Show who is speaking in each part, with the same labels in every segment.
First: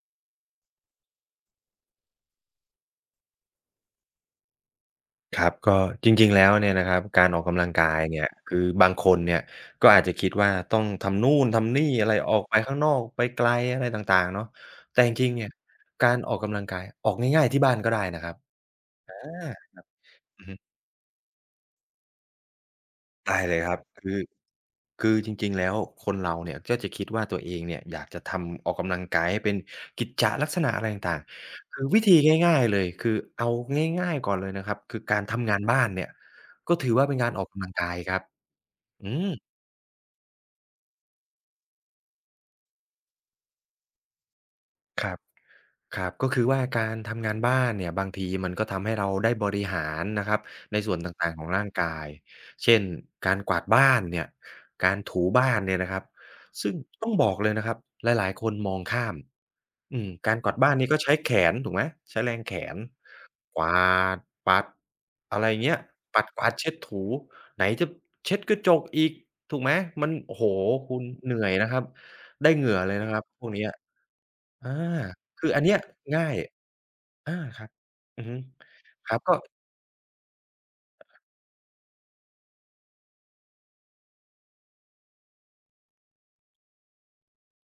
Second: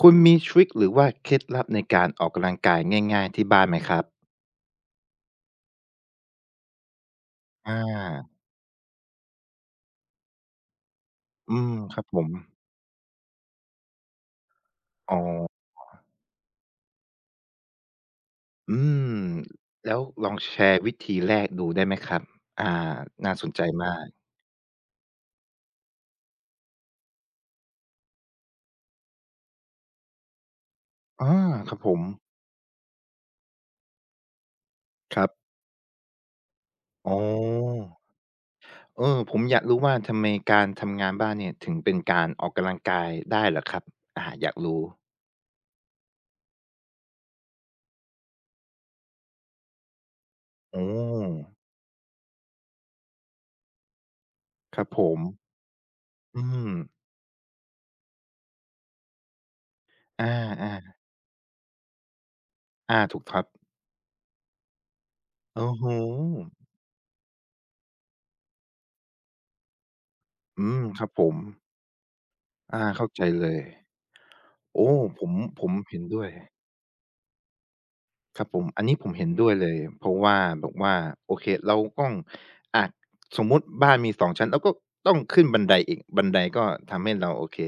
Speaker 1: คุณมีทริกหรือว่าเคล็ดลับในการออกกำลังกายง่ายๆที่บ้านไหมครับ
Speaker 2: ครับก็จริงๆแล้วเนี่ยนะครับการออกกำลั
Speaker 1: อ
Speaker 2: งกายเนี่ย
Speaker 1: า
Speaker 2: คือบางคนเนี่ยก็อาจจะคิดว่าต้องทำนู่น
Speaker 1: อืม
Speaker 2: ทำนี่
Speaker 1: ครับ
Speaker 2: อะไร
Speaker 1: ผม
Speaker 2: ออกไปข้างนอกไปไกลอะไรต่างๆเนาะแต่จ
Speaker 1: อ๋อ
Speaker 2: ริงๆเนี่ยการออกกำลังกายออกง่ายๆที่บ้านก็ได้นะครับ
Speaker 1: อืม
Speaker 2: อา
Speaker 1: แล้วลอง
Speaker 2: อือฮึ
Speaker 1: แชร์วิธีแรกดูได้ไหมครับอ่าน่า
Speaker 2: ได้
Speaker 1: สน
Speaker 2: เลย
Speaker 1: ใจ
Speaker 2: ครับ
Speaker 1: มา
Speaker 2: คือ
Speaker 1: ก
Speaker 2: คือจริงๆแล้วคนเราเนี่ยก็จะคิดว่าตัวเองเนี่ยอยากจะทำออกกำลังกายให้เป็นกิจจะลักษณะอะไรต่าง
Speaker 1: อาค
Speaker 2: ๆ
Speaker 1: รับ
Speaker 2: คือ
Speaker 1: ผ
Speaker 2: วิ
Speaker 1: ม
Speaker 2: ธีง่ายๆเลยคือเอาง่ายๆก่อนเลยนะครับคือ
Speaker 1: ค
Speaker 2: การ
Speaker 1: รับ
Speaker 2: ทำงานบ้านเนี่ยก็ถือว่า
Speaker 1: อ๋
Speaker 2: เป็นการออกกำลัง
Speaker 1: อ
Speaker 2: กายครับ
Speaker 1: เอ
Speaker 2: อื
Speaker 1: อ
Speaker 2: ม
Speaker 1: ผมอยากรู้ว่าทำไมการทำงานบ้านเนี่ยถึงเป็นการออกกำลังกายได้เหรอครับอาอยากรู้
Speaker 2: ครับครับก็คือว่าการทำงานบ้านเนี่ยบางทีมันก็ทำให้เราได้บริหารนะครับใน
Speaker 1: อ๋
Speaker 2: ส่วนต่างๆของ
Speaker 1: อ
Speaker 2: ร่างกายเช่นการกวาดบ้านเนี่ย
Speaker 1: ครับ
Speaker 2: การ
Speaker 1: ผม
Speaker 2: ถูบ้านเนี่ยนะครับ
Speaker 1: อืม
Speaker 2: ซึ่งต้องบอกเลยนะครับหลายๆคนมองข้ามอืม
Speaker 1: อ
Speaker 2: การกวาดบ้านนี่
Speaker 1: า
Speaker 2: ก็ใช้แขนถูกไหมใช้แรงแขน
Speaker 1: ๆอาถูกครับ
Speaker 2: กวาดปัดอะไร
Speaker 1: โอ้
Speaker 2: เงี้ย
Speaker 1: โฮ
Speaker 2: ปัดกวาดเช็ดถูไหนจะเช็ดกระจกอีกถูกไหมมันโอ้โฮ
Speaker 1: อืม
Speaker 2: คุ
Speaker 1: ค
Speaker 2: ณ
Speaker 1: รับผ
Speaker 2: เห
Speaker 1: ม
Speaker 2: นื่อยนะครับได้เหงื่อ
Speaker 1: อา
Speaker 2: เลย
Speaker 1: เข้า
Speaker 2: นะครั
Speaker 1: ใจ
Speaker 2: บพ
Speaker 1: เล
Speaker 2: วก
Speaker 1: ย
Speaker 2: เนี้ย อา
Speaker 1: โอ้ผม
Speaker 2: คืออั
Speaker 1: ผ
Speaker 2: น
Speaker 1: ม
Speaker 2: เนี้ย
Speaker 1: เห็นด้วย
Speaker 2: ง่ายอาครับอือฮึ
Speaker 1: ครับผมอันนี้ผ
Speaker 2: ค
Speaker 1: ม
Speaker 2: รับ
Speaker 1: เห็น
Speaker 2: ก็
Speaker 1: ด้วยเลยเพราะว่าแบบว่าโอเคเราต้องอะสมมุติบ้านมีสองชั้นเราก็ต้องขึ้นบันไดอีกบันไดก็ทำให้เราโอเค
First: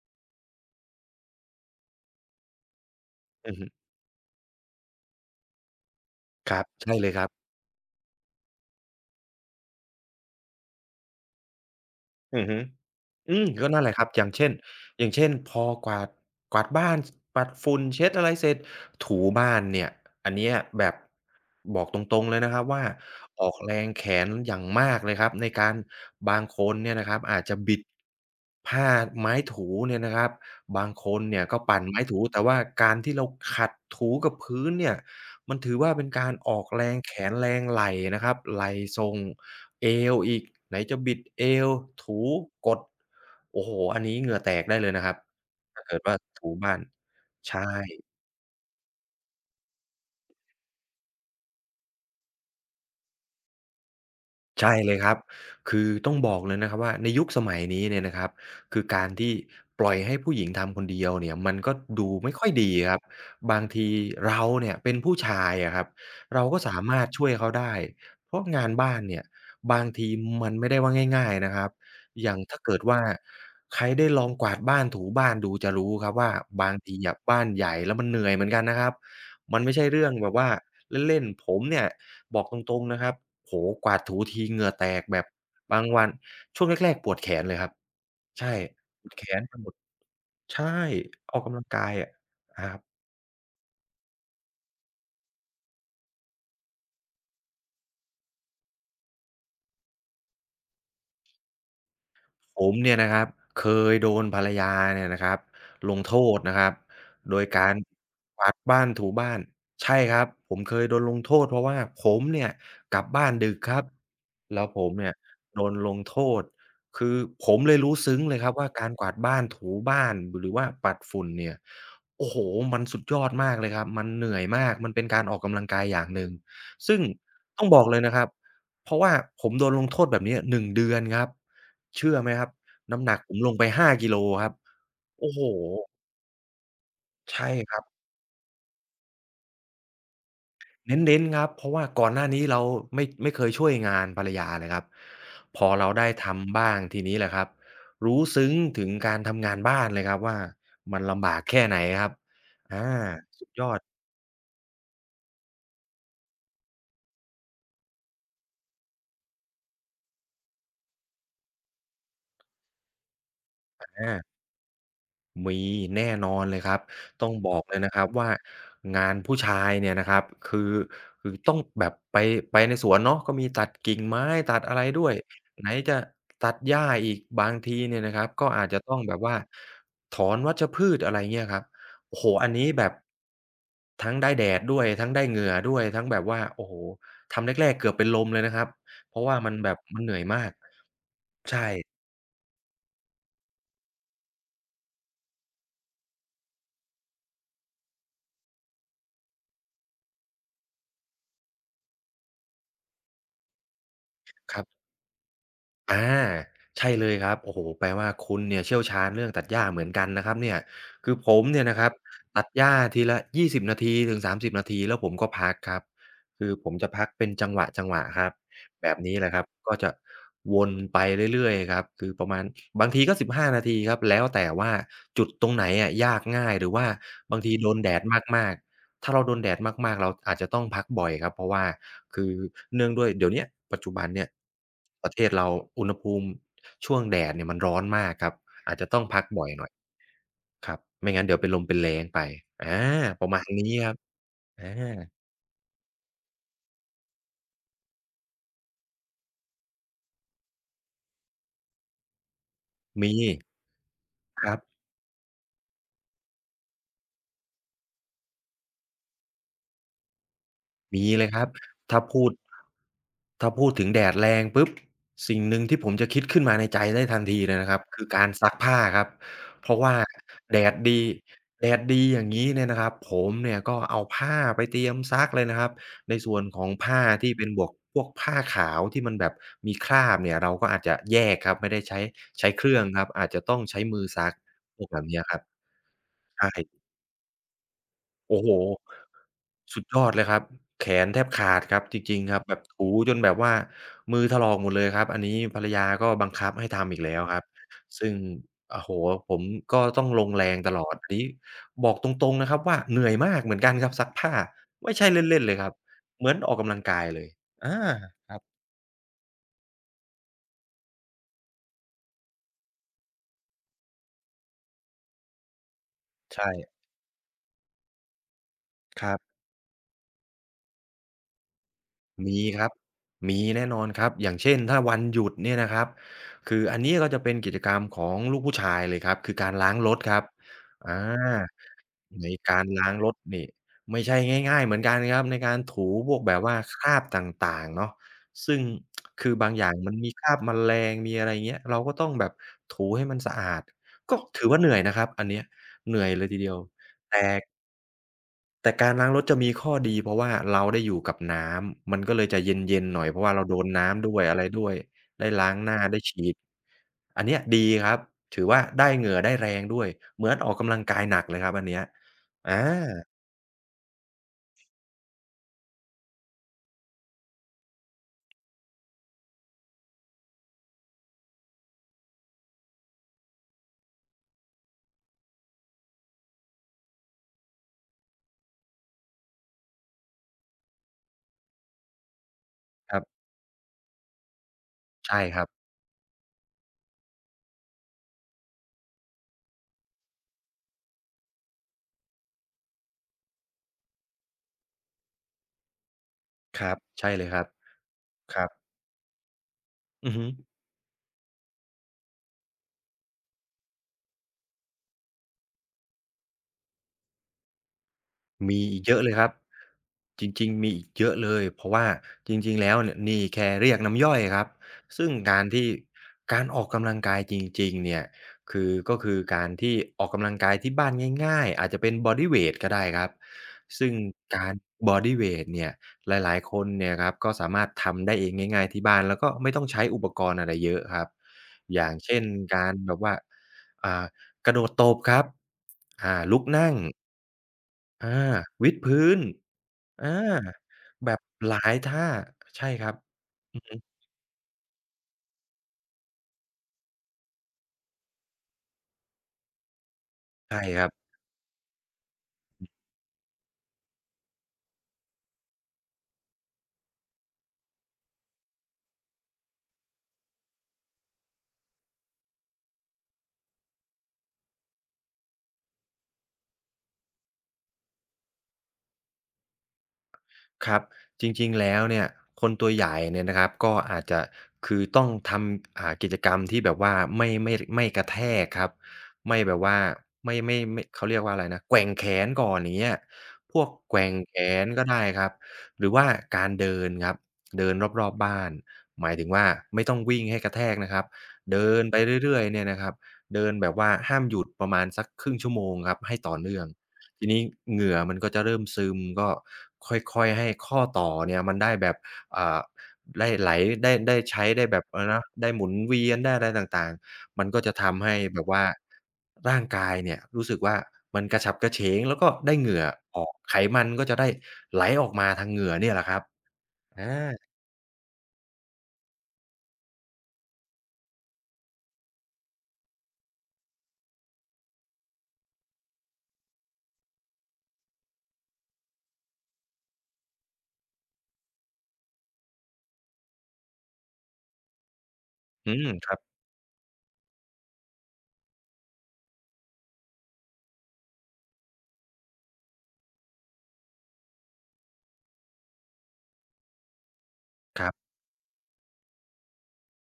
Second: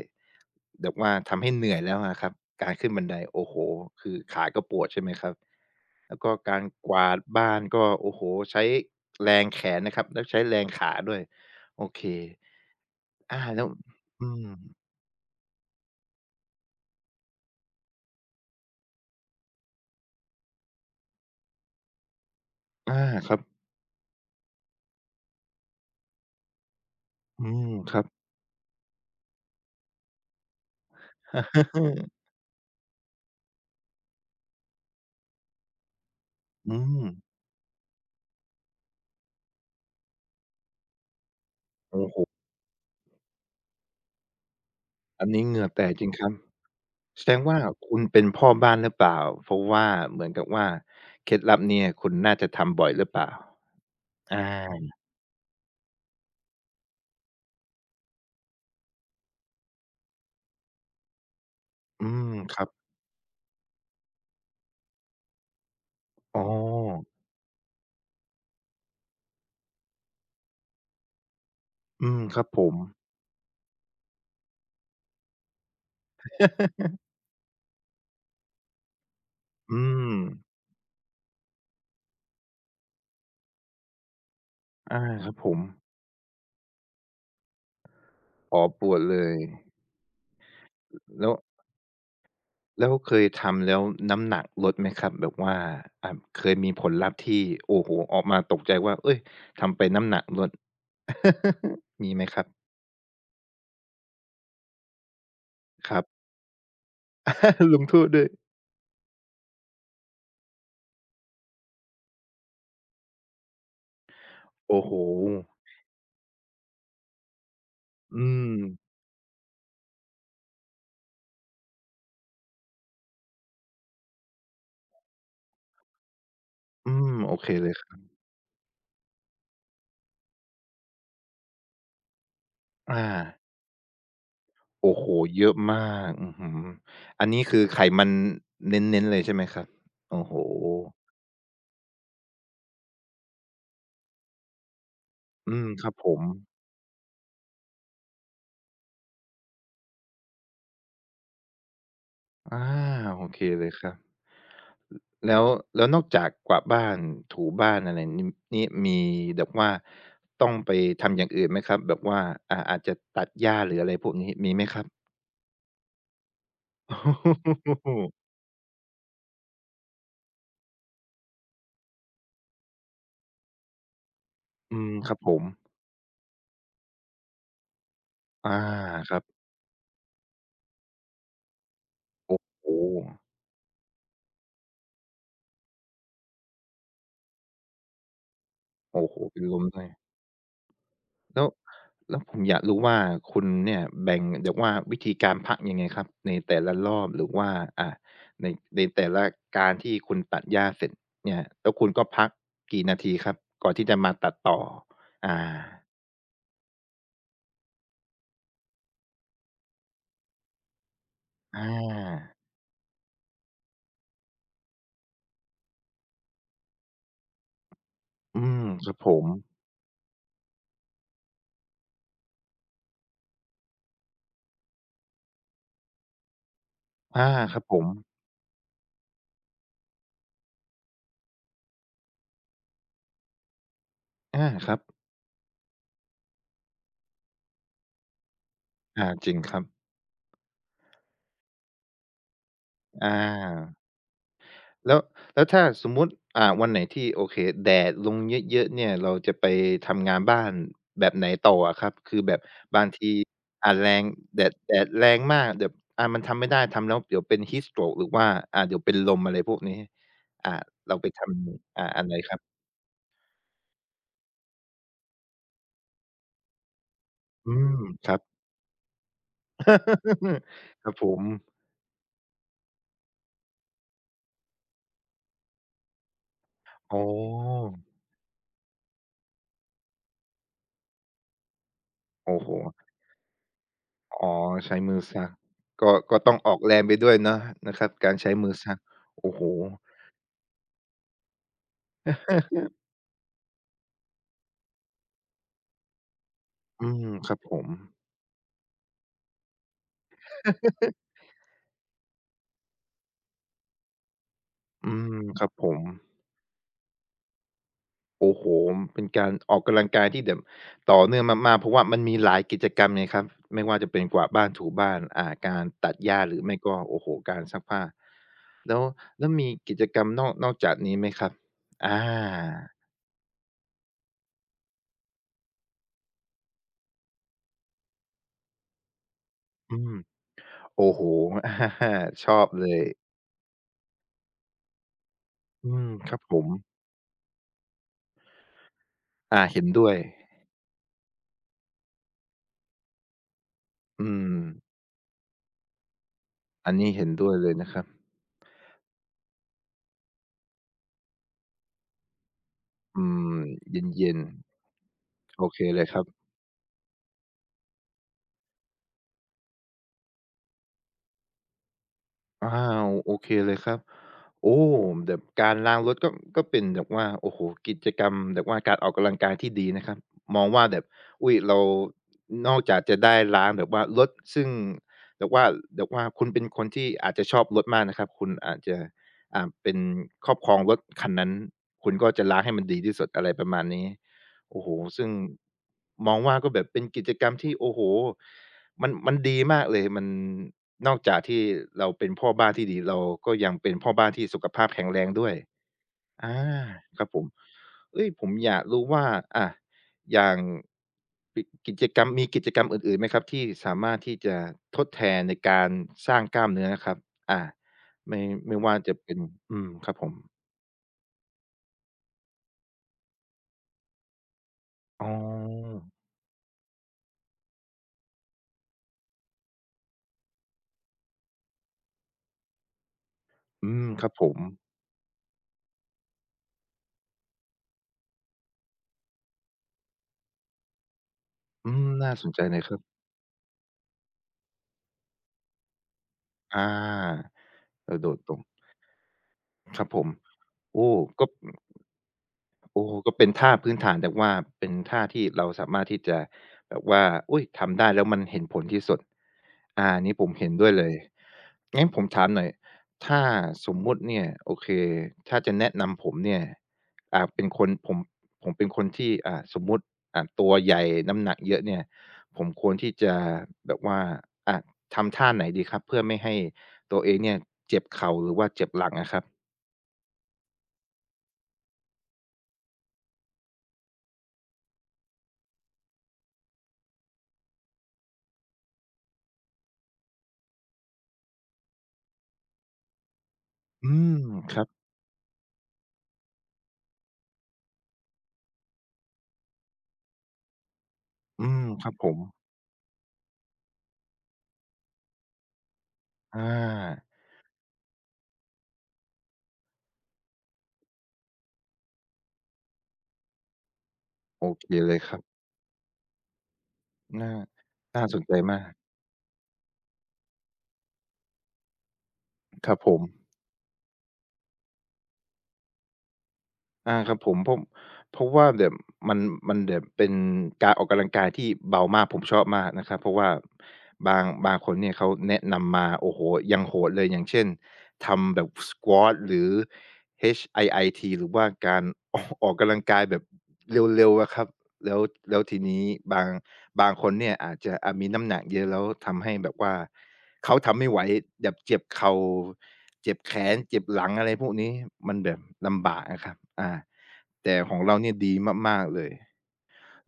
Speaker 1: แบบว่าทำให้เหนื่อยแล้วอะครับการขึ้นบันไดโอ้
Speaker 2: อื
Speaker 1: โฮ
Speaker 2: อฮึ
Speaker 1: คือขาก็ปวดใช่ไหมครับแล้วก็
Speaker 2: ค
Speaker 1: กา
Speaker 2: รั
Speaker 1: ร
Speaker 2: บ
Speaker 1: ก
Speaker 2: ใช่เล
Speaker 1: วา
Speaker 2: ย
Speaker 1: ด
Speaker 2: ครับ
Speaker 1: บ้านก็โอ้โฮใช้แรงแขนนะครับแล้วใช้แรงขาด้วยโอเค
Speaker 2: อือฮึ
Speaker 1: อา
Speaker 2: อืม
Speaker 1: แล้ว
Speaker 2: ก็นั่นแหละครับอ
Speaker 1: อื
Speaker 2: ย่าง
Speaker 1: ม
Speaker 2: เช่นพอกวาดกวาดบ้านปัดฝุ่นเช็ดอะไรเสร็จถูบ้านเนี่ยอันเนี้ยแบบบอกตรงๆเลยนะครับว่า
Speaker 1: อาครับ
Speaker 2: ออกแรงแขนอย่างมากเลยครับในการบางคนเนี่ยนะครับอา
Speaker 1: อื
Speaker 2: จจะ
Speaker 1: ม
Speaker 2: บิด
Speaker 1: ครับ
Speaker 2: ผ้าไม้ถูเนี่ยนะครับบางคนเนี่ยก็ปั่นไม้ ถูแต่ว่าการที่เราขัดถูกับพื้นเนี่ยมันถือว่าเป็นการออก
Speaker 1: อื
Speaker 2: แรง
Speaker 1: ม
Speaker 2: แขนแรงไหล่นะครับไหล่ส่ง เอวอีกไหนจะบิดเอว
Speaker 1: โอ้โฮ
Speaker 2: ถูกดโอ้โฮอันนี้เหงื่อแตกได้เลยนะครับ
Speaker 1: อันนี้เหงื่อแต
Speaker 2: ถ้า
Speaker 1: ก
Speaker 2: เกิด
Speaker 1: จริง
Speaker 2: ว่า
Speaker 1: ครับ
Speaker 2: ถูบ้าน
Speaker 1: แสดงว่า
Speaker 2: ใช่
Speaker 1: คุณเป็นพ่อบ้านหรือเปล่าเพราะว่าเหมือนกับว่าเคล็ดลับเนี่ยคุณน่าจะทำบ่อยหรือเปล่าอ
Speaker 2: ใช่
Speaker 1: า
Speaker 2: เลยครับ คือต้องบอกเลยนะครับว่าในยุคสมัยนี้เนี่ยนะครับ คือการที่ปล่อยให้ผู้หญิงทำคนเดียวเนี่ยมันก็
Speaker 1: อื
Speaker 2: ดู
Speaker 1: ม
Speaker 2: ไม่ค่อย
Speaker 1: ครับ
Speaker 2: ดีครับ บางทีเราเนี่ยเป็นผู้ชายอะครับ
Speaker 1: อ๋
Speaker 2: เราก็สามาร
Speaker 1: อ
Speaker 2: ถช่วยเขาได้ เพราะงานบ้านเนี่ยบางทีมันไม่ได้ว่าง่ายๆนะครับ
Speaker 1: อืม
Speaker 2: อย่า
Speaker 1: ค
Speaker 2: ง
Speaker 1: รับผ
Speaker 2: ถ้า
Speaker 1: ม
Speaker 2: เกิดว่าใครได้ลองกวาดบ้านถูบ้านดูจะรู้ครับว่าบาง ทีอะบ้านใหญ่แล้วมันเหนื่อยเหมือนกันนะครับ มันไม่
Speaker 1: อื
Speaker 2: ใช่เรื่อ
Speaker 1: ม
Speaker 2: งแบบว่าเล่นๆผมเนี่ยบอกตรงๆนะครับโอ้โฮกวาดถูทีเหงื่อแต
Speaker 1: อา
Speaker 2: กแบ
Speaker 1: ค
Speaker 2: บ
Speaker 1: รับผม
Speaker 2: บางวันช่วงแรกๆปวดแขนเลยครับใช่
Speaker 1: อ๋อปวด
Speaker 2: ปวด
Speaker 1: เล
Speaker 2: แข
Speaker 1: ย
Speaker 2: นไปหมดใช่
Speaker 1: แล้ว
Speaker 2: ออกกำลังกายอะครับ
Speaker 1: เคยทำแล้วน้ำหนักลดไหมครับแบบว่าอ่าเคยมีผลลัพธ์ที่โอ้โฮออกมาตกใจว่าเฮ้ยทำไปน้ำหนักลด มีไหมครั
Speaker 2: ผ
Speaker 1: บ
Speaker 2: มเนี่ยนะครับเคยโดนภรรยาเนี่ยนะครับ
Speaker 1: ค
Speaker 2: ล
Speaker 1: รั
Speaker 2: ง
Speaker 1: บ
Speaker 2: โทษนะครับโดยกา
Speaker 1: ล
Speaker 2: ร
Speaker 1: งโทษด้วย
Speaker 2: กวาดบ้านถูบ้านใช่ครับผมเคยโดนลงโทษเพราะว่าผมเนี่ยกลับบ้านดึกครับแล้วผ
Speaker 1: โอ้โฮ
Speaker 2: มเนี่ยโดนลงโทษคือผมเลยรู้ซึ้
Speaker 1: อื
Speaker 2: งเลยค
Speaker 1: ม
Speaker 2: รับว่าการกวาดบ้านถูบ้านหรือว่าปัดฝุ่นเนี่ยโอ้โฮมันสุดยอดมากเลยครับมันเหนื่อยมากมันเป็นการออกกำลังกายอย่างหนึ่ง
Speaker 1: อื
Speaker 2: ซึ่ง
Speaker 1: มโอเค
Speaker 2: ต้อ
Speaker 1: เล
Speaker 2: ง
Speaker 1: ย
Speaker 2: บอกเลยนะครับเพราะว่าผมโดนลงโทษแบบเนี้ยหนึ่งเดือนครับ เชื่อไหมครับ
Speaker 1: อา
Speaker 2: น้ำหนักผมลงไป5กิโลครับ
Speaker 1: โอ้โฮ
Speaker 2: โอ้โฮ
Speaker 1: เยอะมากอื้อฮืออันนี้
Speaker 2: ใช่
Speaker 1: คือ
Speaker 2: ค
Speaker 1: ไข
Speaker 2: รับ
Speaker 1: มันเน้นๆเลยใช่ไหมครับโอ้โฮ
Speaker 2: เน้นๆครับเพราะว่าก่อนหน้านี้เราไม่เคยช่วยงานภรรยาเลยครับ
Speaker 1: อื
Speaker 2: พ
Speaker 1: ม
Speaker 2: อ
Speaker 1: ค
Speaker 2: เรา
Speaker 1: รับผ
Speaker 2: ได้
Speaker 1: ม
Speaker 2: ทำบ้างทีนี้แหละครับรู้ซึ้งถึงการทำงานบ้านเลยครับว่ามันลำบากแค่ไหนครับ
Speaker 1: อา
Speaker 2: อา
Speaker 1: โอเค
Speaker 2: สุดย
Speaker 1: เล
Speaker 2: อ
Speaker 1: ย
Speaker 2: ด
Speaker 1: ครับแล้วนอกจากกวาดบ้านถูบ้านอะไรนี่นี่มีแบบว่าต้องไปทำอย่างอื่นไหมครับแบบว่าอาจจะตัดหญ้าหรืออะไรพวกนี้
Speaker 2: อา
Speaker 1: มีไหมครับ
Speaker 2: มีแน่นอนเลยครับต้องบอกเลยนะครับ ว่างานผู้ชายเนี่ยนะครับคือต้องแบบไปไปในสวนเนาะก็มีตัดกิ่งไม้ตัดอะ
Speaker 1: อื
Speaker 2: ไร
Speaker 1: ม
Speaker 2: ด้
Speaker 1: ค
Speaker 2: วย
Speaker 1: รับผม
Speaker 2: ไหนจะตัดหญ้าอีกบางทีเนี่ยนะครับก็
Speaker 1: อา
Speaker 2: อาจจะต้อง
Speaker 1: ค
Speaker 2: แบ
Speaker 1: รั
Speaker 2: บว่า
Speaker 1: บ
Speaker 2: ถอนวัชพืชอะไรเงี้ยครับโอ้โฮอันนี้
Speaker 1: โอ้
Speaker 2: แบบ
Speaker 1: โ
Speaker 2: ทั้งได้แดดด้วยทั้งได้เหงื่อด้วยทั้งแบบว่าโอ้โฮทำแรกๆเกือบเป็นลมเลยนะครับ
Speaker 1: โอ้
Speaker 2: เพ
Speaker 1: โฮ
Speaker 2: ราะว่า
Speaker 1: เป็น
Speaker 2: มั
Speaker 1: ล
Speaker 2: น
Speaker 1: ม
Speaker 2: แบบ
Speaker 1: เลย
Speaker 2: มันเหนื่อยมาก
Speaker 1: แล้ว
Speaker 2: ใช่
Speaker 1: ผมอยากรู้ว่าคุณเนี่ยแบ่งแบบว่าวิธีการพักยังไงครับในแต่ละรอบหรือว่าอ่าในแต่ละการที่คุณตัดหญ้าเสร็จเนี่ยแล้วคุณก็พักกี่นาทีครับก่อนที่จะมาตัด
Speaker 2: ค
Speaker 1: ต่อ
Speaker 2: รับ
Speaker 1: อา
Speaker 2: อาใช่เลยครับโอ้โฮแปลว่าคุณเนี่ยเชี่ยวชาญเรื่องตัดหญ้าเหมือนกันนะครับเนี่ยคือผม
Speaker 1: อ
Speaker 2: เนี่ยนะครับ
Speaker 1: า
Speaker 2: ตัดหญ้าทีละ20นาทีถึง30นาทีแล้วผมก็พักครับคือผมจะพักเป็นจังหวะๆครับ
Speaker 1: อืมค
Speaker 2: แบ
Speaker 1: รับ
Speaker 2: บ
Speaker 1: ผ
Speaker 2: นี้แห
Speaker 1: ม
Speaker 2: ละครับก็จะวนไปเรื่อยๆครับคือประมาณบางทีก็15นาทีครับแล้วแต่ว่าจุดตรงไหนอะยากง่ายหรือว่า
Speaker 1: อา
Speaker 2: บางที
Speaker 1: ครับ
Speaker 2: โด
Speaker 1: ผ
Speaker 2: น
Speaker 1: ม
Speaker 2: แดดมากๆถ้าเราโดนแดดมากๆเราอาจจะต้องพักบ่อยครับเพราะว่า คือเนื่องด้วยเดี๋ยวเนี้ยปัจจุบันเนี่ย
Speaker 1: อาครับ
Speaker 2: ประเทศเราอุณหภูมิช่วงแดดเนี่ยมันร้อนมากครับอาจจะต้อง
Speaker 1: อา
Speaker 2: พัก
Speaker 1: จริง
Speaker 2: บ่อ
Speaker 1: ค
Speaker 2: ย
Speaker 1: รั
Speaker 2: ห
Speaker 1: บ
Speaker 2: น่อยครับไม่งั้นเดี๋ยวเป็นลมเป็นแล้งไปอา
Speaker 1: อา
Speaker 2: ประมาณนี้ครับอ
Speaker 1: แล้
Speaker 2: า
Speaker 1: วถ้าสมมุติวันไหนที่โอเคแดดลงเยอะๆเนี่ยเราจะไปทำงานบ้านแบบไหนต่ออะครับคือแบบบางที
Speaker 2: มี
Speaker 1: แรงแด
Speaker 2: ค
Speaker 1: ด
Speaker 2: รับ
Speaker 1: แรงมากแบบมันทำไม่ได้ทำแล้วเดี๋ยวเป็น heat stroke หรือว่าเดี๋ยวเป็นลมอะไรพวกนี้อ่าเรา
Speaker 2: มี
Speaker 1: ไปท
Speaker 2: เลยครับ
Speaker 1: ำ
Speaker 2: ถ้า
Speaker 1: อันไหน
Speaker 2: พู
Speaker 1: ค
Speaker 2: ด
Speaker 1: รับ
Speaker 2: ถึงแดดแรงปุ๊บสิ่งหนึ่งที่ผมจะคิดขึ้นมาในใจได้ทันที
Speaker 1: อื
Speaker 2: เลยนะค
Speaker 1: ม
Speaker 2: รับคื
Speaker 1: ค
Speaker 2: อ
Speaker 1: รับ
Speaker 2: การซักผ้าครับเพราะว่า แดด
Speaker 1: ครับ
Speaker 2: ดี
Speaker 1: ผม
Speaker 2: อย่างงี้เนี่ยนะครับผมเนี่ยก็เอาผ้าไปเตรียมซักเลยนะครับในส่วนของ
Speaker 1: อ๋อ
Speaker 2: ผ้าที่เป็นบวกพวกผ้าขาวที่มันแบบมีคราบเนี่ยเราก็อาจจะแยกครับไม่ได้ใช้
Speaker 1: โอ้โฮ
Speaker 2: เครื่องครับอาจจะต้องใช้มือซั
Speaker 1: อ๋อ
Speaker 2: ก
Speaker 1: ใช้
Speaker 2: พวก
Speaker 1: มื
Speaker 2: แบ
Speaker 1: อ
Speaker 2: บเนี้ย
Speaker 1: ซัก
Speaker 2: ครับ
Speaker 1: ก็ต้องอ
Speaker 2: ใช่
Speaker 1: อกแรงไปด้วยเนาะนะครับการใช้
Speaker 2: โอ้
Speaker 1: มื
Speaker 2: โฮ
Speaker 1: อซักโอ้โฮ
Speaker 2: สุดยอดเลยครับแขนแทบขาดครับจริงๆครับแบบถูจนแบบว่ามือถลอกหมดเลยครับอันนี้ภรรยาก็บังคับให้
Speaker 1: อื
Speaker 2: ทำอีก
Speaker 1: ม
Speaker 2: แล้ว
Speaker 1: ครั
Speaker 2: ค
Speaker 1: บ
Speaker 2: รับ
Speaker 1: ผม
Speaker 2: ซึ่งโอ้โฮผมก็ต้องลงแรงตลอดอันนี้บอกตรงๆนะครับว่าเหนื่อยมากเหมือนกันครับซักผ้า
Speaker 1: อื
Speaker 2: ไม่ใช่
Speaker 1: มค
Speaker 2: เล่น
Speaker 1: รั
Speaker 2: ๆ
Speaker 1: บ
Speaker 2: เลย
Speaker 1: ผ
Speaker 2: ครับ
Speaker 1: ม
Speaker 2: เหมือนออกกำลังกายเลยอาค
Speaker 1: โอ้
Speaker 2: รั
Speaker 1: โฮ
Speaker 2: บ
Speaker 1: เป็นการออกกำลังกายที่แบบต่อเนื่องมากๆเพราะว่ามันมีหลายกิจกรรมไงครับไม่ว่าจะเป็นกวาดบ้านถูบ้านการตัดหญ้าหรือ
Speaker 2: ใช่
Speaker 1: ไม่ก็โอ้โฮการซักผ้าแล้ว
Speaker 2: ครับ
Speaker 1: มีกิจกรรมนอกจากนี้ไหมครับอ
Speaker 2: มี
Speaker 1: า
Speaker 2: ครับมีแน่นอนครับอย่างเช่นถ้าวันหยุดเนี่ยนะครับคืออันนี้ก็จะเป็นกิจกรรมของลูกผู้ชายเลยครับคือการล้า
Speaker 1: อื
Speaker 2: งร
Speaker 1: ม
Speaker 2: ถครับ
Speaker 1: โอ้
Speaker 2: อา
Speaker 1: โฮ ช
Speaker 2: ใน
Speaker 1: อบ
Speaker 2: กา
Speaker 1: เล
Speaker 2: ร
Speaker 1: ย
Speaker 2: ล้างรถนี่ไม่ใช่ง่ายๆเหมือนกันครับในการ
Speaker 1: อื
Speaker 2: ถู
Speaker 1: มค
Speaker 2: พ
Speaker 1: รั
Speaker 2: ว
Speaker 1: บ
Speaker 2: ก
Speaker 1: ผ
Speaker 2: แบบ
Speaker 1: ม
Speaker 2: ว่าคราบต่างๆเนาะซึ่งคือ
Speaker 1: อา
Speaker 2: บาง
Speaker 1: เห็
Speaker 2: อ
Speaker 1: น
Speaker 2: ย่าง
Speaker 1: ด้ว
Speaker 2: มัน
Speaker 1: ย
Speaker 2: มีคราบแมลงมีอะไรอย่างเงี้ยเราก็ต้องแบบถูให้มันสะอาด
Speaker 1: อื
Speaker 2: ก็
Speaker 1: ม
Speaker 2: ถือว่าเหนื่อยนะครับอันเนี้ยเหนื่อยเลยทีเดียว
Speaker 1: อันนี้เห็น
Speaker 2: แต่
Speaker 1: ด้วยเลยนะครับ
Speaker 2: แต่การล้างรถจะมีข้อดีเพราะว่าเราได้อยู่กับน้ำ มันก็เลยจะเย็นๆหน่
Speaker 1: อื
Speaker 2: อยเพราะ
Speaker 1: ม
Speaker 2: ว่าเราโดนน้ำ
Speaker 1: เย็
Speaker 2: ด้
Speaker 1: น
Speaker 2: วยอะไรด้วย ได้
Speaker 1: ๆโอ
Speaker 2: ล้าง
Speaker 1: เค
Speaker 2: หน้า
Speaker 1: เลยค
Speaker 2: ได้
Speaker 1: รับ
Speaker 2: ฉีด อันเนี้ยดีครับ ถือว่าได้เหงื่อได้แรงด้วย เหมือนออกกำลังกายหนักเลยครับอันเนี้ยอา
Speaker 1: อ้าวโอเคเลยครับโอ้แบบการล้างรถก็เป็นแบบว่าโอ้โฮกิจกรรมแบบว่าการออกกำลังกายที่ดีนะครับมองว่าแบบอุ๊ยเรานอกจากจะได้ล้างแบบว่ารถซึ่งแบบว่าคุณเป็นคนที่อาจจะชอบรถมากนะครับคุณอาจจะเป็นครอบครองรถคันนั้นคุณก็จะล้างให้มันดี
Speaker 2: ค
Speaker 1: ที่
Speaker 2: รั
Speaker 1: สุดอะ
Speaker 2: บ
Speaker 1: ไรประมาณนี้โอ้โฮซึ่ง
Speaker 2: ใช่ครับ
Speaker 1: มองว่าก็แบบเป็นกิจกรรมที่โอ้โฮ มันดีมากเลยมันนอกจากที่เราเป็นพ่อบ้านที่ดีเราก็ยังเป็นพ่อบ้านที่สุขภาพแข็งแรงด้วยอา
Speaker 2: ครับ
Speaker 1: ครับ
Speaker 2: ใช่
Speaker 1: ผ
Speaker 2: เล
Speaker 1: ม
Speaker 2: ยครับ
Speaker 1: เฮ้ยผม
Speaker 2: ครั
Speaker 1: อยาก
Speaker 2: บ
Speaker 1: รู้ว่าอะ
Speaker 2: อือ
Speaker 1: อ
Speaker 2: ฮึ
Speaker 1: ย่างกิจกรรมมีกิจกรรมอื่นๆไหมครับที่สามารถที่จะทดแทนในการสร้างกล้ามเนื้อครับอาไม่
Speaker 2: มี
Speaker 1: ว่า
Speaker 2: อีกเย
Speaker 1: จะ
Speaker 2: อะเล
Speaker 1: เป็
Speaker 2: ย
Speaker 1: น
Speaker 2: ครับ
Speaker 1: อืมครับผม
Speaker 2: จริงๆมีอีกเยอะเลยเพราะว่าจริงๆแล้วเนี่ยนี่แค่เรียกน้ำย่อยครับ
Speaker 1: อ๋อ
Speaker 2: ซึ่งการที่การออกกำลังกายจริงๆเนี่ยคือก็คือการที่ออกกำลังกายที่บ้านง่ายๆอาจจะเป็นบอดีเวตก็ได้ครับ
Speaker 1: อืม
Speaker 2: ซึ่ง
Speaker 1: ครับผม
Speaker 2: การบอดีเวตเนี่ยหลายๆคนเนี่ยครับก็สามารถทำได้เองง่ายๆที่บ้านแล้วก็ไม่ต้องใช้อุปกรณ์อะไรเยอะครับ
Speaker 1: อื
Speaker 2: อ
Speaker 1: ม
Speaker 2: ย่าง
Speaker 1: น่า
Speaker 2: เช่
Speaker 1: ส
Speaker 2: น
Speaker 1: นใจเลย
Speaker 2: กา
Speaker 1: ค
Speaker 2: ร
Speaker 1: รับ
Speaker 2: แบบว่าอ่ากระโดดตบครับลุก
Speaker 1: อ
Speaker 2: นั่ง
Speaker 1: ากระโด
Speaker 2: อา
Speaker 1: ดตรง
Speaker 2: วิดพื้น
Speaker 1: ครับผม
Speaker 2: อา
Speaker 1: โอ้
Speaker 2: แบบ
Speaker 1: ก็
Speaker 2: หลายท่า ใช่ค
Speaker 1: โอ้
Speaker 2: รั
Speaker 1: โฮ
Speaker 2: บ
Speaker 1: ก็เป็นท่า
Speaker 2: อือ
Speaker 1: พื้
Speaker 2: ฮึ
Speaker 1: นฐานแต่ว่าเป็นท่าที่เราสามารถที่จะแบบว่าอุ๊ยทำได้แล้วมันเห็นผลที่สุดอาอันนี้ผมเห็น
Speaker 2: ใช่
Speaker 1: ด้วย
Speaker 2: ค
Speaker 1: เล
Speaker 2: รับ
Speaker 1: ยงั้นผมถามหน่อยถ้าสมมุติเนี่ยโอเคถ้าจะแนะนำผมเนี่ยเป็นคนผมเป็นคนที่สมมุติตัวใหญ่น้ำหนักเยอะเนี่ยผมควรที่จะแบบว่าอ่าทำท่าไหนดีครับเพื่อไม่ให้ตัวเองเนี่ยเจ็บเข่าหรือว่าเจ็บหลังอะครับ
Speaker 2: ครับจริงๆแล้วเนี่ยคนตัวใหญ่เนี่ยนะครับก็อาจจะคือต้องทำกิจกรรมที่แบบว่าไม่กระแทกครับไม่แบบว่าไม่เขาเรียกว่าอะไรนะแกว่งแขนก่อนอย่างเงี้ยพวก
Speaker 1: อื
Speaker 2: แกว่ง
Speaker 1: ม
Speaker 2: แข
Speaker 1: ครับ
Speaker 2: นก็ได้ครับหรือว่าการเดินครับเดินรอบๆบ้านหมายถึงว่าไม่ต้องวิ่งให้กระแทกนะครับ
Speaker 1: อืม
Speaker 2: เดิน
Speaker 1: ครับ
Speaker 2: ไป
Speaker 1: ผม
Speaker 2: เรื่อยๆเนี่ยนะครับเดินแบบว่าห้ามหยุดประมาณสัก1/2 ชั่วโมงครับให้ต่อ
Speaker 1: อา
Speaker 2: เนื่อง ทีนี้เหงื่อมันก็จะเริ่มซึมก็ค่อยๆให้ข้อต่อเนี่ยมันได้แบบอ่าได้ไหลได้
Speaker 1: โอ
Speaker 2: ใช้
Speaker 1: เค
Speaker 2: ได้แบบ
Speaker 1: เล
Speaker 2: เอ
Speaker 1: ย
Speaker 2: อ
Speaker 1: ครับ
Speaker 2: เนาะได้หมุนเวียนได้อะไรต่าง
Speaker 1: น่า
Speaker 2: ๆมันก็จะ
Speaker 1: น่า
Speaker 2: ทำ
Speaker 1: ส
Speaker 2: ให้
Speaker 1: นใจ
Speaker 2: แบบ
Speaker 1: มา
Speaker 2: ว่า
Speaker 1: ก
Speaker 2: ร่างกายเนี่ยรู้สึกว่ามันกระฉับกระเฉงแล้วก็ได้เห
Speaker 1: ครับ
Speaker 2: งื่อ
Speaker 1: ผม
Speaker 2: ออกไขมันก็จะได้ไหลออกมาทางเหงื่อเนี่ยแหละครับ
Speaker 1: อาครับผ
Speaker 2: อา
Speaker 1: มผมเพราะว่าแบบมันมันแบบเป็นการออกกำลังกายที่เบามากผมชอบมากนะครับเพราะว่าบางคนเนี่ยเขาแนะนำมาโอ้โฮยังโหดเลยอย่างเช่นทำแบบ squat หรือ HIIT หรือว่าการออกกำลังกายแบบเร็วๆอะครับแล้วแล้วที
Speaker 2: อื
Speaker 1: นี้
Speaker 2: มครับ
Speaker 1: บางบางคนเนี่ยอาจจะมีน้ำหนักเยอะแล้วทำให้แบบว่า เขาทำไม่ไหวแบบเจ็บเข่าเจ็บแขน เจ็บหลังอะไรพวกนี้มันแบบลำบากอะครับอาแต่ของ
Speaker 2: ครั
Speaker 1: เรา
Speaker 2: บ
Speaker 1: เนี่ยดีมากๆเลย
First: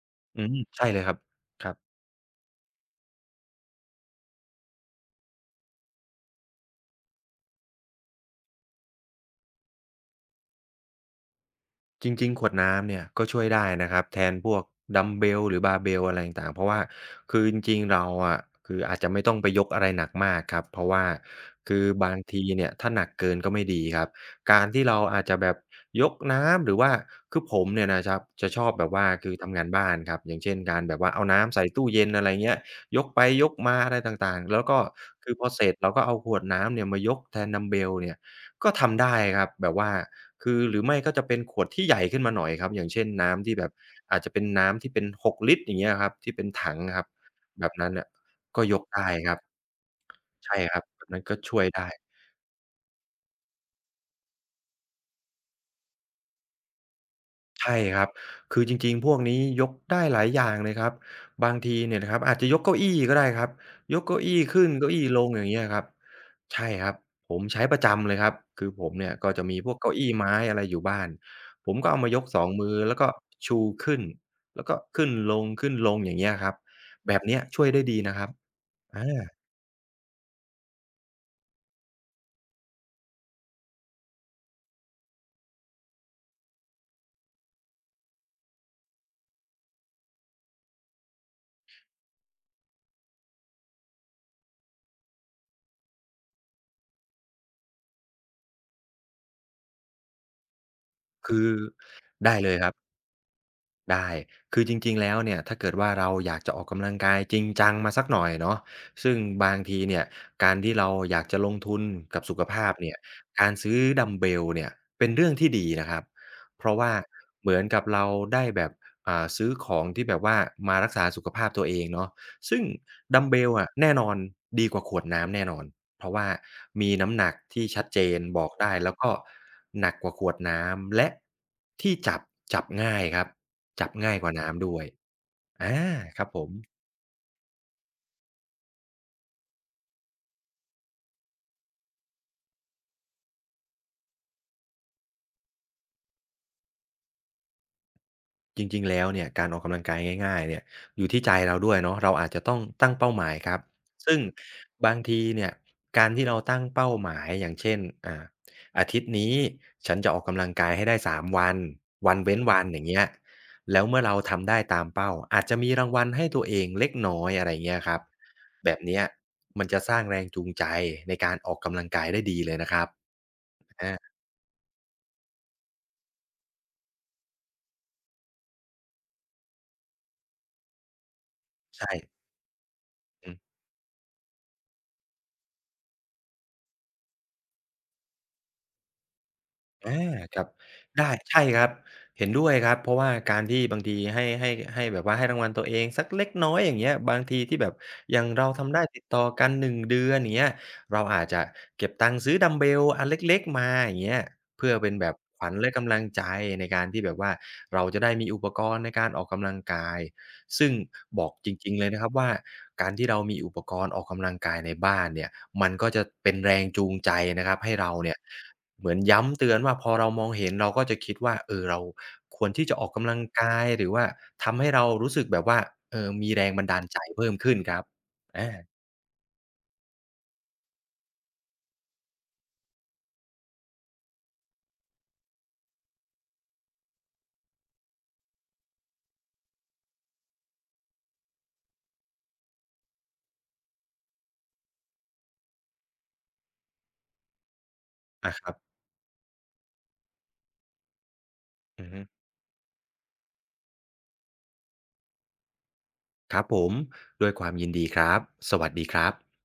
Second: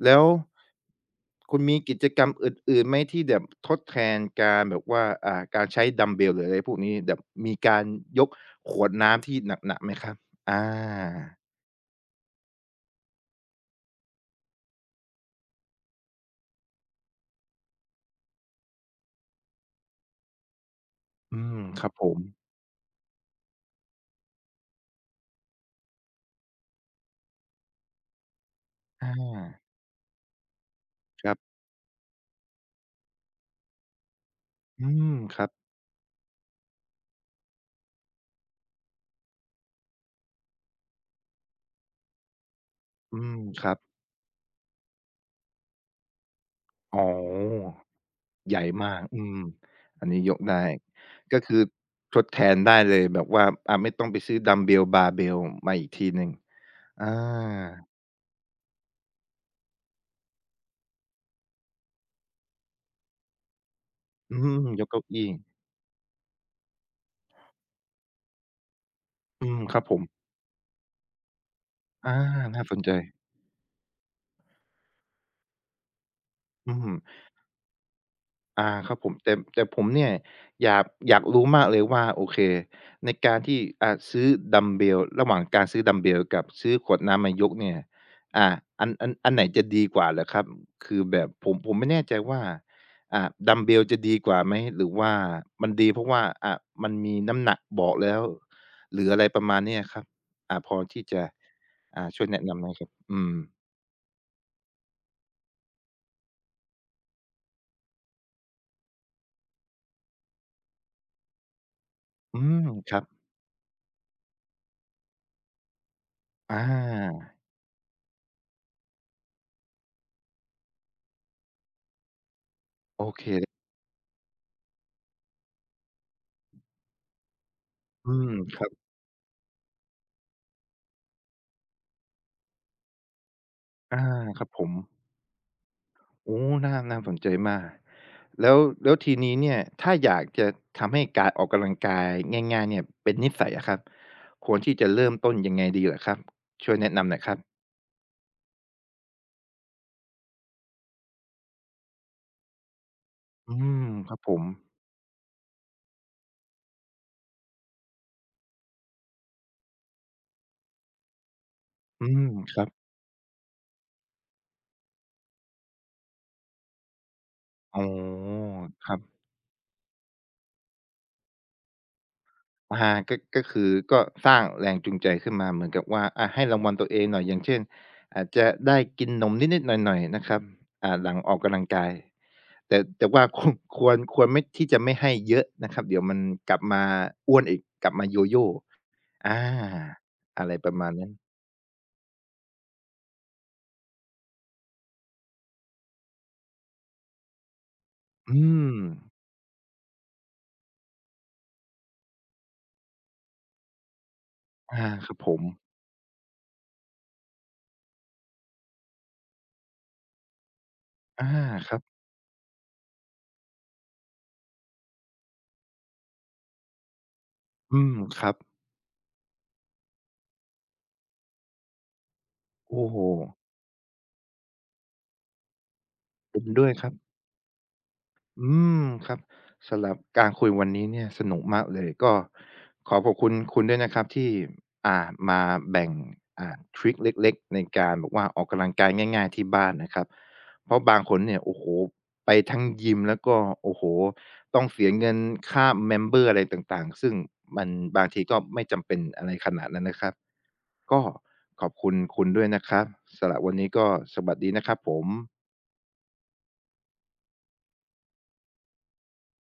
Speaker 1: แล้ว
Speaker 2: อืมใช่เลยครับ
Speaker 1: คุณ
Speaker 2: ครั
Speaker 1: มีกิ
Speaker 2: บ
Speaker 1: จกรรมอื่นๆไหมที่แบบทดแทนการแบบว่าการใช้ดัมบ์เบลหรืออะไรพวกนี้แบบมีการยกขวดน้ำที่หนักๆไหมครับอา
Speaker 2: จริงๆขวดน้ำเนี่ยก็ช่วยได้นะครับแทนพวกดัมบ์เบลหรือบ a r b e l l อะไรต่างๆเพราะว่าคือจริงๆเราอะคืออาจจะไม่ต้องไปยกอะไรหนักมากครับเพราะว่า
Speaker 1: อืม
Speaker 2: คื
Speaker 1: ค
Speaker 2: อ
Speaker 1: รับผ
Speaker 2: บา
Speaker 1: ม
Speaker 2: งทีเนี่ยถ้าหนักเกินก็ไม่ดีครับการที่เราอาจจะแบบยกน้ำหรือว่าคือผมเนี่ยนะครับจะชอบแบบว่า
Speaker 1: อา
Speaker 2: คือทำงานบ้านครับอย่างเช่นการแบบว่าเอา
Speaker 1: ครั
Speaker 2: น้ำ
Speaker 1: บ
Speaker 2: ใส่ตู้เย็นอะไรเงี้ยยกไปยกมาอะไรต่างๆแล้วก็
Speaker 1: อืม
Speaker 2: คือ
Speaker 1: ค
Speaker 2: พ
Speaker 1: รั
Speaker 2: อ
Speaker 1: บ
Speaker 2: เสร็จเราก็เอาขวดน้ำเนี่ยมายกแทนดัมบ์เบลเนี่ยก็ทำได้ครับแบบว่า คือหรือไม่ก็จะเป็นขวดที่ใหญ่ขึ้นมาหน่อยครับอย่างเช่น
Speaker 1: อืม
Speaker 2: น้ำที่
Speaker 1: ค
Speaker 2: แบ
Speaker 1: รั
Speaker 2: บ
Speaker 1: บ
Speaker 2: อาจจะเป็นน้ำที่เป็น6ลิตรอย่างเงี้ยครับที่เป็นถัง
Speaker 1: อ๋อ
Speaker 2: ครับแบบนั้นน่ะ
Speaker 1: ให
Speaker 2: ก็
Speaker 1: ญ่
Speaker 2: ยก
Speaker 1: มาก
Speaker 2: ได้
Speaker 1: อื
Speaker 2: ค
Speaker 1: ม
Speaker 2: รับ
Speaker 1: อันนี้ยกได้
Speaker 2: ใช่ครับแบบนั้นก็
Speaker 1: ก็คื
Speaker 2: ช่
Speaker 1: อ
Speaker 2: วยได้
Speaker 1: ทดแทนได้เลยแบบว่าไม่ต้องไปซื้อดัมบ์เบลบาร์เบลมาอีกทีหนึ่งอ
Speaker 2: ใช่
Speaker 1: า
Speaker 2: ครับคือจริงๆ พวกนี้ยกได้หลายอย่างเลยครับ บางทีเนี่ยนะครับอาจจะยกเก้าอี้ก็ได้ครับ ยกเก้า
Speaker 1: อื
Speaker 2: อี้
Speaker 1: ม
Speaker 2: ขึ้น
Speaker 1: ยก
Speaker 2: เก้า
Speaker 1: เก้า
Speaker 2: อี้ล
Speaker 1: อี้
Speaker 2: งอย่างเงี้ยครับ ใช่ครับ ผมใช้ประจำเลยครับคือผมเนี่ยก็จะ
Speaker 1: อื
Speaker 2: มี
Speaker 1: ม
Speaker 2: พ
Speaker 1: ค
Speaker 2: วก
Speaker 1: รับ
Speaker 2: เก้า
Speaker 1: ผม
Speaker 2: อี้ไม้อะไรอยู่บ้านผมก็เอามา
Speaker 1: อา
Speaker 2: ยกสอง
Speaker 1: น่า
Speaker 2: มื
Speaker 1: ส
Speaker 2: อ
Speaker 1: นใจ
Speaker 2: แล้วก็ชูขึ้นแล้วก็ขึ้นลงขึ้นลงอย่างเงี้ยครับ
Speaker 1: อืม
Speaker 2: แบบเนี้ยช่วยได้ดีนะครับ
Speaker 1: อาครับผม
Speaker 2: อา
Speaker 1: แต่ผมเนี่ยอยากรู้มากเลยว่าโอเคในการที่ซื้อดัมเบลระหว่างการซื้อดัมเบลกับซื้อขวดน้ำมายกเนี่ยอ่าอันไหนจะดีกว่าเหรอครับคือแบบผมไม่แน่ใจว่าอ่าดัมบเบลจะดีกว่าไหมหรือว่ามันดีเพราะว่ามันมีน้ำหนักบอกแล้วหรืออะไรประมาณเนี้ยครับพอที่จะ
Speaker 2: คือ
Speaker 1: ช่วย
Speaker 2: ได้
Speaker 1: แนะ
Speaker 2: เลย
Speaker 1: นำไห
Speaker 2: ค
Speaker 1: ม
Speaker 2: รับ
Speaker 1: ครับอืม
Speaker 2: ได้ คือจริงๆแล้วเนี่ยถ้าเกิดว่าเราอยากจะออกกำลังกายจริงจังมาสักหน่อยเนาะซึ่งบางทีเนี่ยการที่เราอยากจะลงทุนกับสุ
Speaker 1: อื
Speaker 2: ข
Speaker 1: ม
Speaker 2: ภาพ
Speaker 1: ค
Speaker 2: เนี่ย
Speaker 1: รับ
Speaker 2: การซื้อดัมบ์เบลเนี่ยเป็นเรื่องที่ดีนะครับ
Speaker 1: อ
Speaker 2: เพราะว่า
Speaker 1: า
Speaker 2: เหมือนกับเราได้แบบซื้อของที่แบบว่ามารักษาสุขภาพตัวเองเนาะซึ่ง
Speaker 1: โอ
Speaker 2: ดั
Speaker 1: เค
Speaker 2: มบ์เบลอะแน่นอนดีกว่าขวดน้ำแน่นอนเพราะว่ามีน้ำหนักที่ชัดเจ
Speaker 1: อื
Speaker 2: น
Speaker 1: ม
Speaker 2: บอก
Speaker 1: ครับ
Speaker 2: ได้แล้วก็หนักกว่าขวดน้ำและที่จับจับง่ายครับ จับ
Speaker 1: อา
Speaker 2: ง่ายกว่า
Speaker 1: ครับผ
Speaker 2: น้ำ
Speaker 1: ม
Speaker 2: ด้วยอาครับ
Speaker 1: โอ้
Speaker 2: ผม
Speaker 1: น่าสนใจมากแล้วแล้วทีนี้เนี่ยถ้าอยากจะทำให้การออกกำลังกายง่ายๆเนี่ยเป็นนิสัยอะครับ ควรที่จะเริ่มต้นยังไงดีเหรอครับ ช่วยแนะนำหน่อยครับ
Speaker 2: จริงๆแล้วเนี่ยการออกกำลังกายง่ายๆเนี่ยอยู่ที่ใจเราด้วยเนาะเราอาจจะต้องตั้งเป้าหมายค
Speaker 1: อื
Speaker 2: รับ
Speaker 1: มครั
Speaker 2: ซึ่
Speaker 1: บ
Speaker 2: ง
Speaker 1: ผม
Speaker 2: บางทีเนี่ยการที่เราตั้งเป้าหมายอย่างเช่นอ่าอาทิตย์นี้ฉันจะออกกำลังกายให้ได้3วัน
Speaker 1: อื
Speaker 2: วัน
Speaker 1: ม
Speaker 2: เว้น
Speaker 1: ค
Speaker 2: วั
Speaker 1: รั
Speaker 2: น
Speaker 1: บ
Speaker 2: อย่างเงี้ยแล้วเมื่อเราทำได้ตามเป้า อาจจะมีรางวัลให้ตัวเองเล็กน้อยอะไรเงี้
Speaker 1: อ๋
Speaker 2: ยครับ
Speaker 1: อ
Speaker 2: แบบ
Speaker 1: ครั
Speaker 2: เนี้ย
Speaker 1: บ
Speaker 2: มันจะสร้างแรงจูงใจในการออกกำลังกายได้ดีเลยนะครับ
Speaker 1: อาก็ก็คือก็
Speaker 2: อา
Speaker 1: สร้างแรงจูงใจขึ้นมาเหมือนกับว่าอาให้รางวัลตัวเองหน่อยอย่างเช่นอาจจะได้กินนมนิดๆหน่อยๆนะครับหลังออกกำลังกา
Speaker 2: ใช่
Speaker 1: ยแต่ว่า
Speaker 2: อื
Speaker 1: ค
Speaker 2: ม
Speaker 1: ควรไม่ที่จะไม่ให้เยอะนะครับเดี๋ยวมันกลับมาอ้วนอีกกลับมาโยโย่อา
Speaker 2: อาค
Speaker 1: อะ
Speaker 2: รับ
Speaker 1: ไรประมาณนั้น
Speaker 2: ได้ใช่ครับเห็นด้วยครับเพราะว่าการที่บางทีให้แบบว่าให้รางวัลตัวเองสักเล็กน้อยอย่างเงี้ยบางทีที่แบบอย่าง
Speaker 1: อื
Speaker 2: เราทำ
Speaker 1: ม
Speaker 2: ได้ติดต่อกัน1 เดือนอย่างเงี้ยเราอาจจะเก็บตังค์ซื้อดัมบ์เบลอันเล็กๆมาอย่างเงี้ยเพื่อ
Speaker 1: อา
Speaker 2: เป็นแบ
Speaker 1: ครั
Speaker 2: บ
Speaker 1: บผ
Speaker 2: ข
Speaker 1: ม
Speaker 2: วัญและกำลังใจในการที่แบบว่าเราจะได้มีอุปกรณ์ในการออกกำลังกายซึ่งบ
Speaker 1: อา
Speaker 2: อกจ
Speaker 1: ค
Speaker 2: ริง
Speaker 1: รั
Speaker 2: ๆเลย
Speaker 1: บ
Speaker 2: นะครับว่าการที่เรามีอุปกรณ์ออกกำลังกายในบ้านเนี่ยมันก็จะเป็นแรงจูงใจนะครับให้
Speaker 1: อื
Speaker 2: เรา
Speaker 1: ม
Speaker 2: เนี่ย
Speaker 1: ครับ
Speaker 2: เหมือนย้ำเตือนว่าพอเรามองเห็นเราก็จะคิดว่าเออเราควรที่จะอ
Speaker 1: โอ้
Speaker 2: อก
Speaker 1: โฮ
Speaker 2: กำลังกายหรือว่าทำให้เรารู้สึกแบบว่าเออมี
Speaker 1: เห็
Speaker 2: แร
Speaker 1: น
Speaker 2: งบั
Speaker 1: ด้
Speaker 2: น
Speaker 1: วย
Speaker 2: ดา
Speaker 1: ค
Speaker 2: ล
Speaker 1: รับ
Speaker 2: ใจเพิ่มขึ้นครับอา
Speaker 1: อืมครับสำหรับการคุยวันนี้เนี่ยสนุกมากเลยก็ขอขอบคุณคุณด้วยนะครับที่อ่ามาแบ่งทริกเล็กๆในการแบบว่าออกกำลังกายง่ายๆที่บ้านนะครับเพราะบางคนเนี่ยโอ้โฮไปทั้งยิมแล้วก็โอ้โฮต้องเสียเงินค่า member อะไรต่างๆซึ่งมันบางที
Speaker 2: อะ
Speaker 1: ก็
Speaker 2: ครับ
Speaker 1: ไม่จำเป็นอะไรขนาดนั้นนะครับก็ขอบ
Speaker 2: อือ
Speaker 1: คุณ
Speaker 2: ฮึ
Speaker 1: คุณด้วยนะครับสำหรับวันนี้ก็สวัสดีนะครับผม
Speaker 2: ครับผมด้วยความยินดีครับสวัสดีครับ